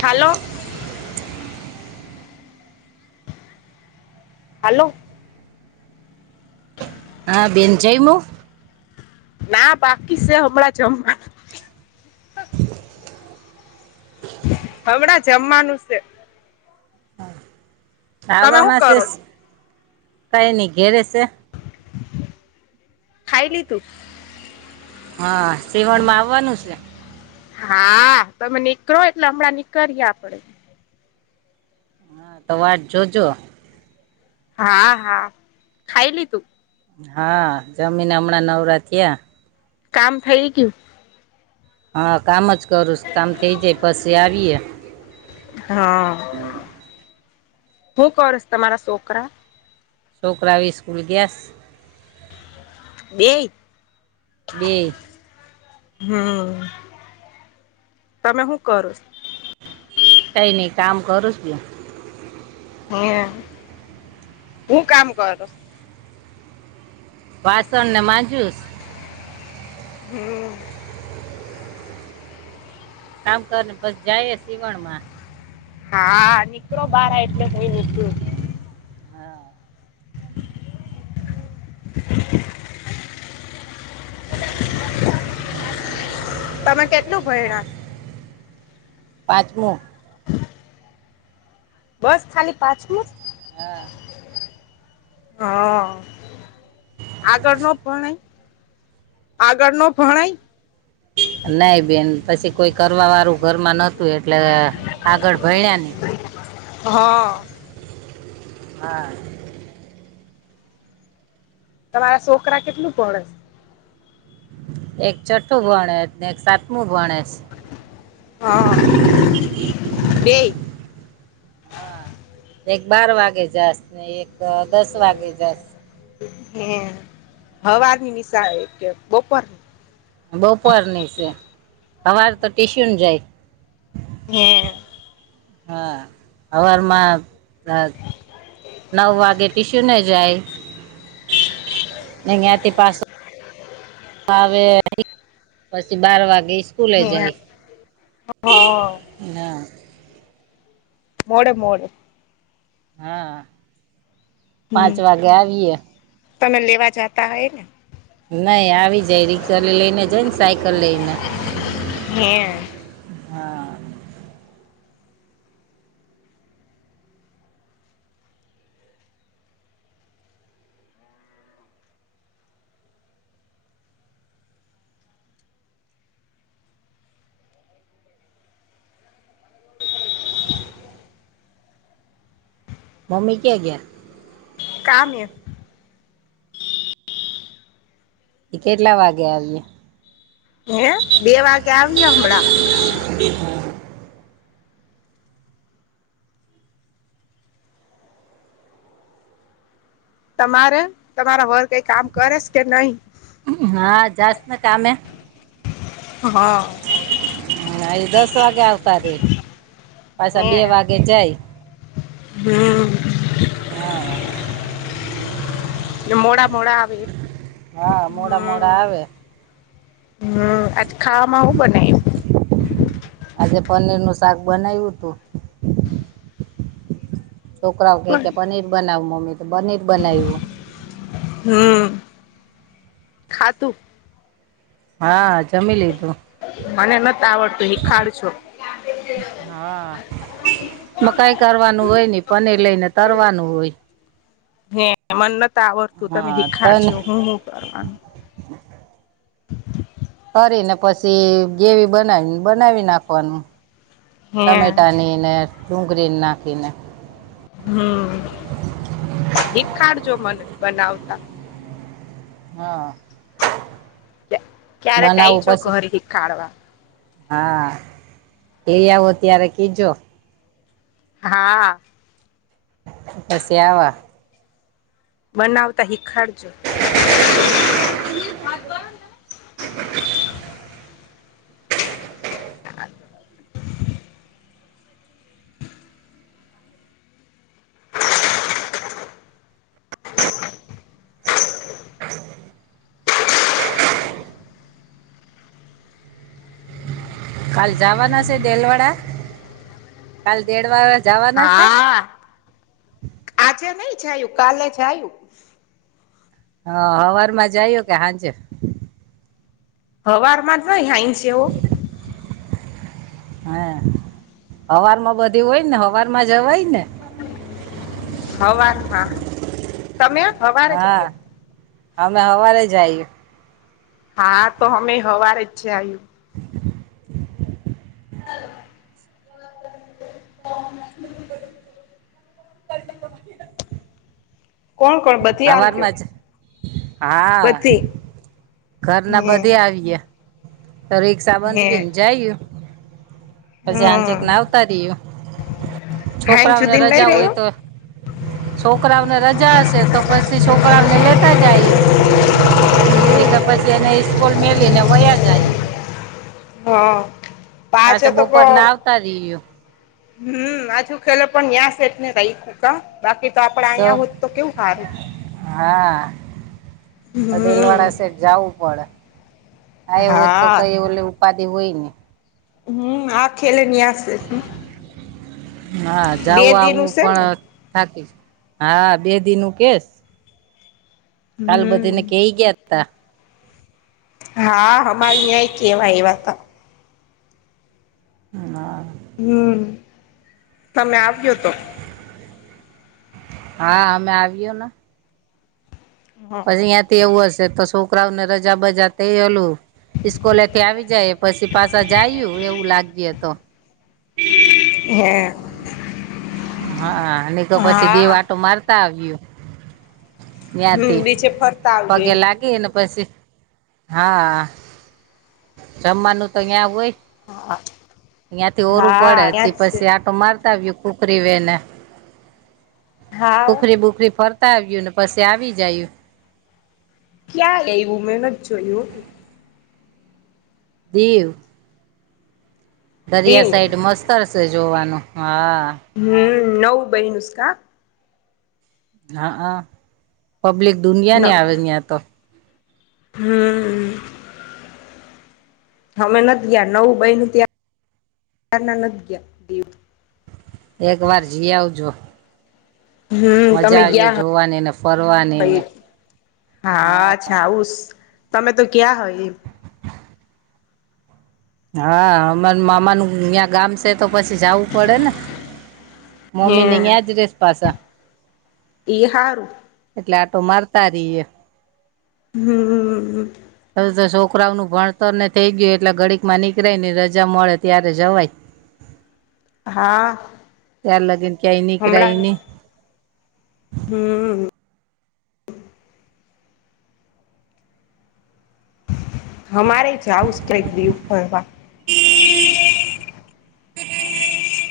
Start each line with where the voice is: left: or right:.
left: હાલો. Hello
right: હા બેનચઇમ
left: ના બાકી છે હમણાં જમવા હમણાં જમવાનું છે. તમે શું
right: ખવામાં છે
left: કરો છો
right: કઈ નની ઘેરે છે.
left: ખાઈલી તુ
right: હા સીવણ માં આવવાનું છે.
left: હા તમે નીકરોો એટલે હમણાં નીકરીએ આપડે
right: હા તો વા જોજો
left: હા હા ખાયલી તુ
right: હા જમીન હમણાં નવરા થયા.
left: કામ ફેરી કુ
right: હા કામ જ કરુંશ કામ થઇ જાય પછી આવીએ
left: હા હું કરશ તમારા છોકરા.
right: છોકરાઓ સ્સ્કૂલ ગયાસ
left: બે
right: બેય
left: હમ તમે શું કરોછ
right: કઈ નહી કામ કરુંછું બેન
left: હે હું કામ કરશ
right: વાસણને માંજુસ
left: હમ
right: કામ કર ને પસ જાયે સીવણમાં
left: હા નીકળો બારા એટલે હુંય થઈ નીકરૂ
right: હા
left: [inaudible] તમે કેટલું ભયણા
right: પાંચમું
left: [inaudible] બસ ખલી પાચમું જ
right: હા
left: હ આગળ નો ભણાય આગળ નો ભણાઈ
right: નઇ બેન પછી કોઈ કરવા વાળું ઘરમાં નતું તું એટલે આગળ ભણ્યા
left: હા
right: હા
left: તમારા છોકરા કેટલું ભણે
right: એક છઠ્ઠું ભણે છે ને એક સાતમું ભણે છે
left: હા બેય
right: એક બાર વાગે જાશ ને એક દસ વાગે જાસ
left: હ સવાની નિશાળ હે કે બપોરની.
right: બપોરની સે સવાર તો ટીશ્યુન જાય.
left: હે
right: હા સવારમાં [unintelligible] નવ વાગે ટીસુને નેજાય અહયાથી પાસે આવે [inaudible] પછી બાર વાગે ઈસ્કૂલે
left: હે
right: જાય.
left: હા
right: હા.
left: મોડે મોડો.
right: હા
left: હમ
right: પાંચવાગે આવીયે.
left: તમે લેવા જાતા હોય ને.
right: નઇ આવી જાય રિક્ષાને લઈને જાય ને સાયકલ લઈને.
left: હે.
right: હા. મમ્મી ક્યાં ગ્યા.
left: કામેં એ
right: એ કેટલા વાગે આવીયે
left: હે બેે વાગે આવીશે હમણાં.
right: [inaudible]
left: તમારે તમારા વર કઈ કામ કરેસ કે નહીિ.
right: હા જાસ્ ને કામે
left: હ
right: ના ઈ દસ વાગે આવતા રે પાછા
left: હે
right: બે વાગે જાય.
left: હમ
right: હા હા
left: મોડા મોડા. આવે
right: હા મોડા મોડા
left: હમ
right: આવે.
left: હમ આજ ખાવામાં સુ બનાયવુ
right: આજે પનીર નું શાક બનાવ્યું તુ. છોકરાઓ ક કે પનીર બનાવ મમ્મી તો પનીર બનાવ્યું.
left: હમ ખાતું.
right: હા જમી લીધું.
left: મને નત આવડતું હિખાડજો
right: હા. મકાઈ કરવાનું હોય ને પનીર લઈને તરવાનું હોય.
left: હે મને ન આવડતું તમે
right: હા તન
left: હિખાડજો હું શું કરવાનું.
right: કરીને પછી ગેવી બનાવી બનાવી નાખવાનું.
left: હે
right: ટમેટા ની ને ડુંગળી નાખી ને.
left: હમ [unintelligible] મને બનાવતા.
right: હા.
left: ક્યારે કઈ
right: બનાવું પછી
left: [unintelligible]
right: હા એ આવો ત્યારે કીજો.
left: હા.
right: [unintelligible]
left: બનાવતા હિખાડજો. હ.
right: કાલ જવાના છે, દેલવાડા કાલ દેડ વાડા જવાના છે.
left: હા આજે નઈ જયું કાલે જયું.
right: હ હવારમાં જાયું કે હાંજે.
left: હવારમાં જ હો. [unintelligible]
right: હા હવારમાં બધી હોય ને હવાર માં જવાય ને.
left: હવાર [unintelligible] તમે હવારે
right: હા
left: જાલ્યો.
right: અમે હવારે જઈએ.
left: હા તો અમે હવારે જ છે, [unintelligible]
right: [inaudible]
left: [unintelligible]
right: [unintelligible]
left: કોણ કોણ બ
right: [unintelligible] જ હા
left: બધી
right: ઘરના બધે આવીય તો
left: હે હે
right: [unintelligible] જાયું પછી આનચેકને
left: હમ
right: આવતા રહ્યું
left: હાઈન
right: છોકરાઓને
left: સુધી નહી
right: રજા હોય
left: રહ્યો
right: તો. છોકરાઓને રજા હશે તો પછી છોકરાઓને લેતા [unintelligible] [unintelligible] કે પછી એને [unintelligible] મેલીને વયા જય
left: હા પાચ
right: પાછા
left: તો
right: બપોર ના આવતા રહ્યું
left: હમ માછું ખેલો પણ [unintelligible] છેેટને [unintelligible] બાકી તો આપડે અહીંયા હોત તો કેવું સારું.
right: હા
left: હમ
right: દેલવાડા સેટ જવું પડે. આ એ હોય તો
left: હા
right: કઈ ઓ ઉપાધિ હોય ને.
left: હમ આ ખેલે [unintelligible]
right: હા
left: બે
right: જવું
left: દી
right: આવું
left: નું છે ને
right: પણ. થાકી હા બે દિ નું કેસ. કાલ [unintelligible]
left: હમ હા [unintelligible] કેવાય એવા હતા.
right: હ.
left: હમ તમે આવ્યો તો.
right: હા અમે [unintelligible] ને. પછી [unintelligible] એવું હશે તો છોકરાઓને રજા બજા થઈલું. ઇસ્કોલેથી આવી જાય પછી પાછા જાયું એવું લાગ્યું તો.
left: [inaudible]
right: હા તો પછી દે
left: હા
right: વાટું મારતા આવય્યું.
left: હમ
right: ત્યાથી
left: બીચે ફરતા આવ્યો
right: પગે
left: એમ
right: લાગી ને પછી. હા, જમવાનું તો ન્યા હોય. ન્યાથી ઓરું
left: હા
right: પડે
left: ત્યાં જ છે
right: પછી આ તો મારતા આવ્યું કુખરી વને,
left: હા
right: કુખરી બુખરી ફર આવ્યું ને પછી આવી જયું
left: ક્યા એવું મેં નથી જોય્યું.
right: દીવ.
left: દીવ
right: દરિયા સાઈડ મસ્તરશે જોવાનું હા.
left: હમ્મ, નવ બયનુસ કા.
right: હા હા, પબ્લિક દુનિયા ની આવે ત્યાં તો.
left: હમ્મ. અમે નથી ગયા, નવું બયનુ ત્યાં ના નથી ગયા દિવ.
right: એક વાર જઈ આવજો.
left: હમ્મ તમે
right: મજા આવી
left: ગયા
right: જોવાની ને ફરવાની
left: હઈ
right: ને
left: હા. અચ્છા ઉસ, તમે તો ગ્યા હોય.
right: હા હર મામા ન ગામ ત્યાં સ તે તો પછી જવું પડે ને
left: હે
right: મમ્મી ની ન્યા જ રેસ પાછા.
left: ઈ હારું.
right: એટલે આટો મારતા રહીએ.
left: હમ્મ.
right: હવ તો છોકરાઓ નું ભણતર ને થઈ ગયું એટલે ગડીક માં નીકળય ને રજા મળે ત્યારે જવાય.
left: હા
right: તાર લગીન ક્યાઈ નીકરાઈ નઈ.
left: હમ્મ. હમારે જાવું સ ટ્રિપ ફરવા.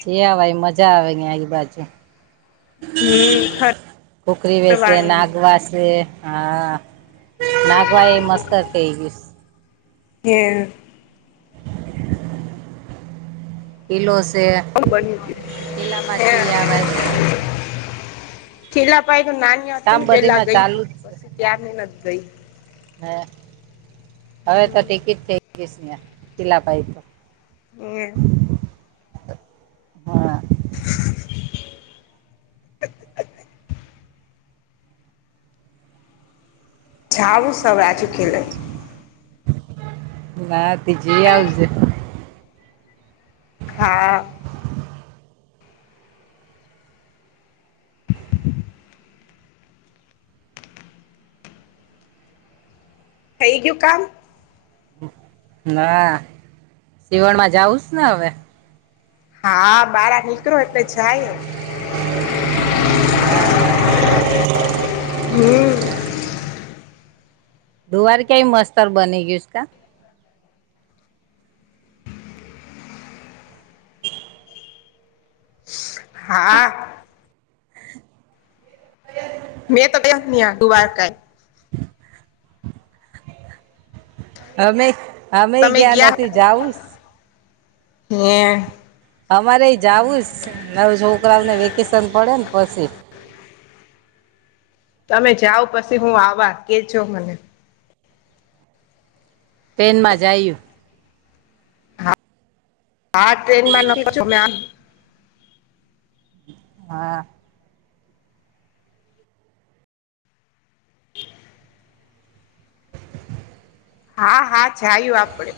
right: જઈ આવાય મજા આવે ઈ બાજુ.
left: હમ
right: ખુકરી વેસે,
left: ફરવાનું
right: નાગ વાસે. હા નાગવા એ મસ્ત થઈ ગઈશ.
left: કે
right: કીલો શે
left: બની ગયું
right: કીલામાં
left: હે
right: જી આવાય.
left: છેેલા પાય તો નાની હ હતી
right: કામ
left: ને પેલા
right: બધીમાં
left: ગઈ પછી ત્યારની નથ ગઈ.
right: હા હવે તો ટિકિટ થઈ ગઈ સ નયા તીલાપાઈ તો.
left: હમ્મ.
right: હા
left: અ જાવુંસ હવે આજુ ખેડે.
right: ના ટી જી આવજે.
left: હા. થઈ ગયું કામ?
right: ના સીવણમાં જાઉંસ ને હવે.
left: હા બારા નીકરો એટલે જાય.
right: [inaudible]
left: હમ્મ.
right: ધવાર ક્યાય મસ્તર બને ગ્યૂસ કા?
left: હા.
right: [inaudible]
left: મેં તો બેઠતી હા દુબારકા.
right: અમે અમે
left: તમે
right: ગયાં નથી જાઉસ?
left: યા.
right: અમારે એ જવું સ નવે છોકરાઓને વેકેશન પડે ને પછી.
left: તમે જાઓ પછી હું આવવા કે જો મને.
right: ટ્રેનમાં જાયું.
left: આ ટ્રેન માં [unintelligible]
right: હા.
left: હા, હા જાયું આપડે,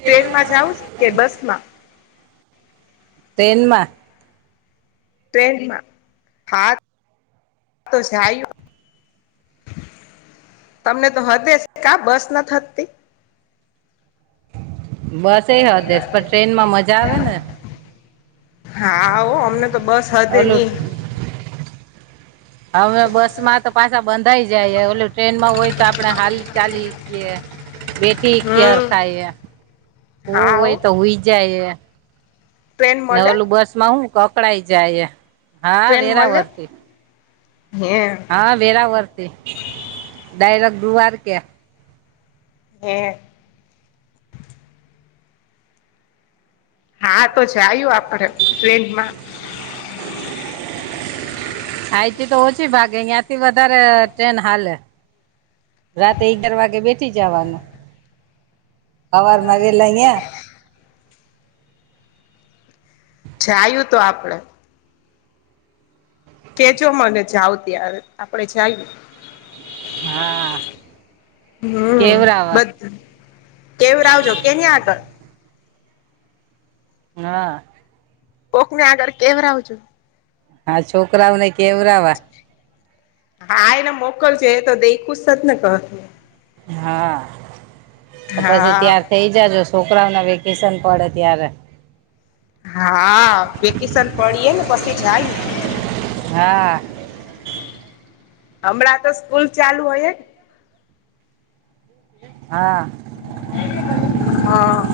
left: ટ્રેનમાં જાઉ છ કે બસ માં?
right: ટ્રેનમાં.
left: ટ્રેનમાં હા તો જાયું તમને તો હદેસ કા બસ નથ હદતી?
right: બસ એ હદેસ, પણ ટ્રેન માં મજા આવે ને.
left: હા હો અમને તો બસ હદે
right: ઓલું
left: ની.
right: હવે બસ માં તો પાછા બંધાઈ જાય, ઓલું ટ્રેનમાં હોય તો આપણે હાલી ચાલી હકીએ. [unintelligible] કેર
left: હમ
right: ખાઈએ,
left: હા
right: હુવું
left: હો
right: હોય હુંઈ જાઈએ.
left: ટ્રેન
right: ને
left: મળે
right: ઓલું બસ માં હું કે અકળાય જાઈએ.
left: ટ્રેન મલે હે?
right: હા વેરાવળ થી, ડાયરેક્ટ દ્ધારકે.
left: હે. હા તો જાયું આપણે ટ્રેન માં.
right: આઈથી તો ઓછી ભાગે, ન્યાં થી વધારે ટ્રેન હાલે. રાતે ઈગાર વાગે બેઠી જવાનું, હવાર માં વહેલા ઈયાં.
left: જાયું તો આપણેે. કેજો મને જાવ ત્યારે, આપડે જાયું.
right: હા
left: હમ્મ,
right: કેવરાવા
left: બધ કેવડાવજો કેની આગળ.
right: હા.
left: કોકની આગળ કેવડાવજો.
right: હા, છોકરાઓને કેવરાવા.
left: હા, એને મોકલજે એ તો દેઈખું જ સે ને ઘર.
right: હા. તો પછી
left: હા
right: ત્યાર થઇ જોજો સોકરાઓના વેકેશન પડે ત્યારે.
left: હા, વેકેશન પડીએ ને પસી જાય.
right: હા.
left: હમણા તો સ્કૂલ ચાલુ હોઈએ
right: હા.
left: હા.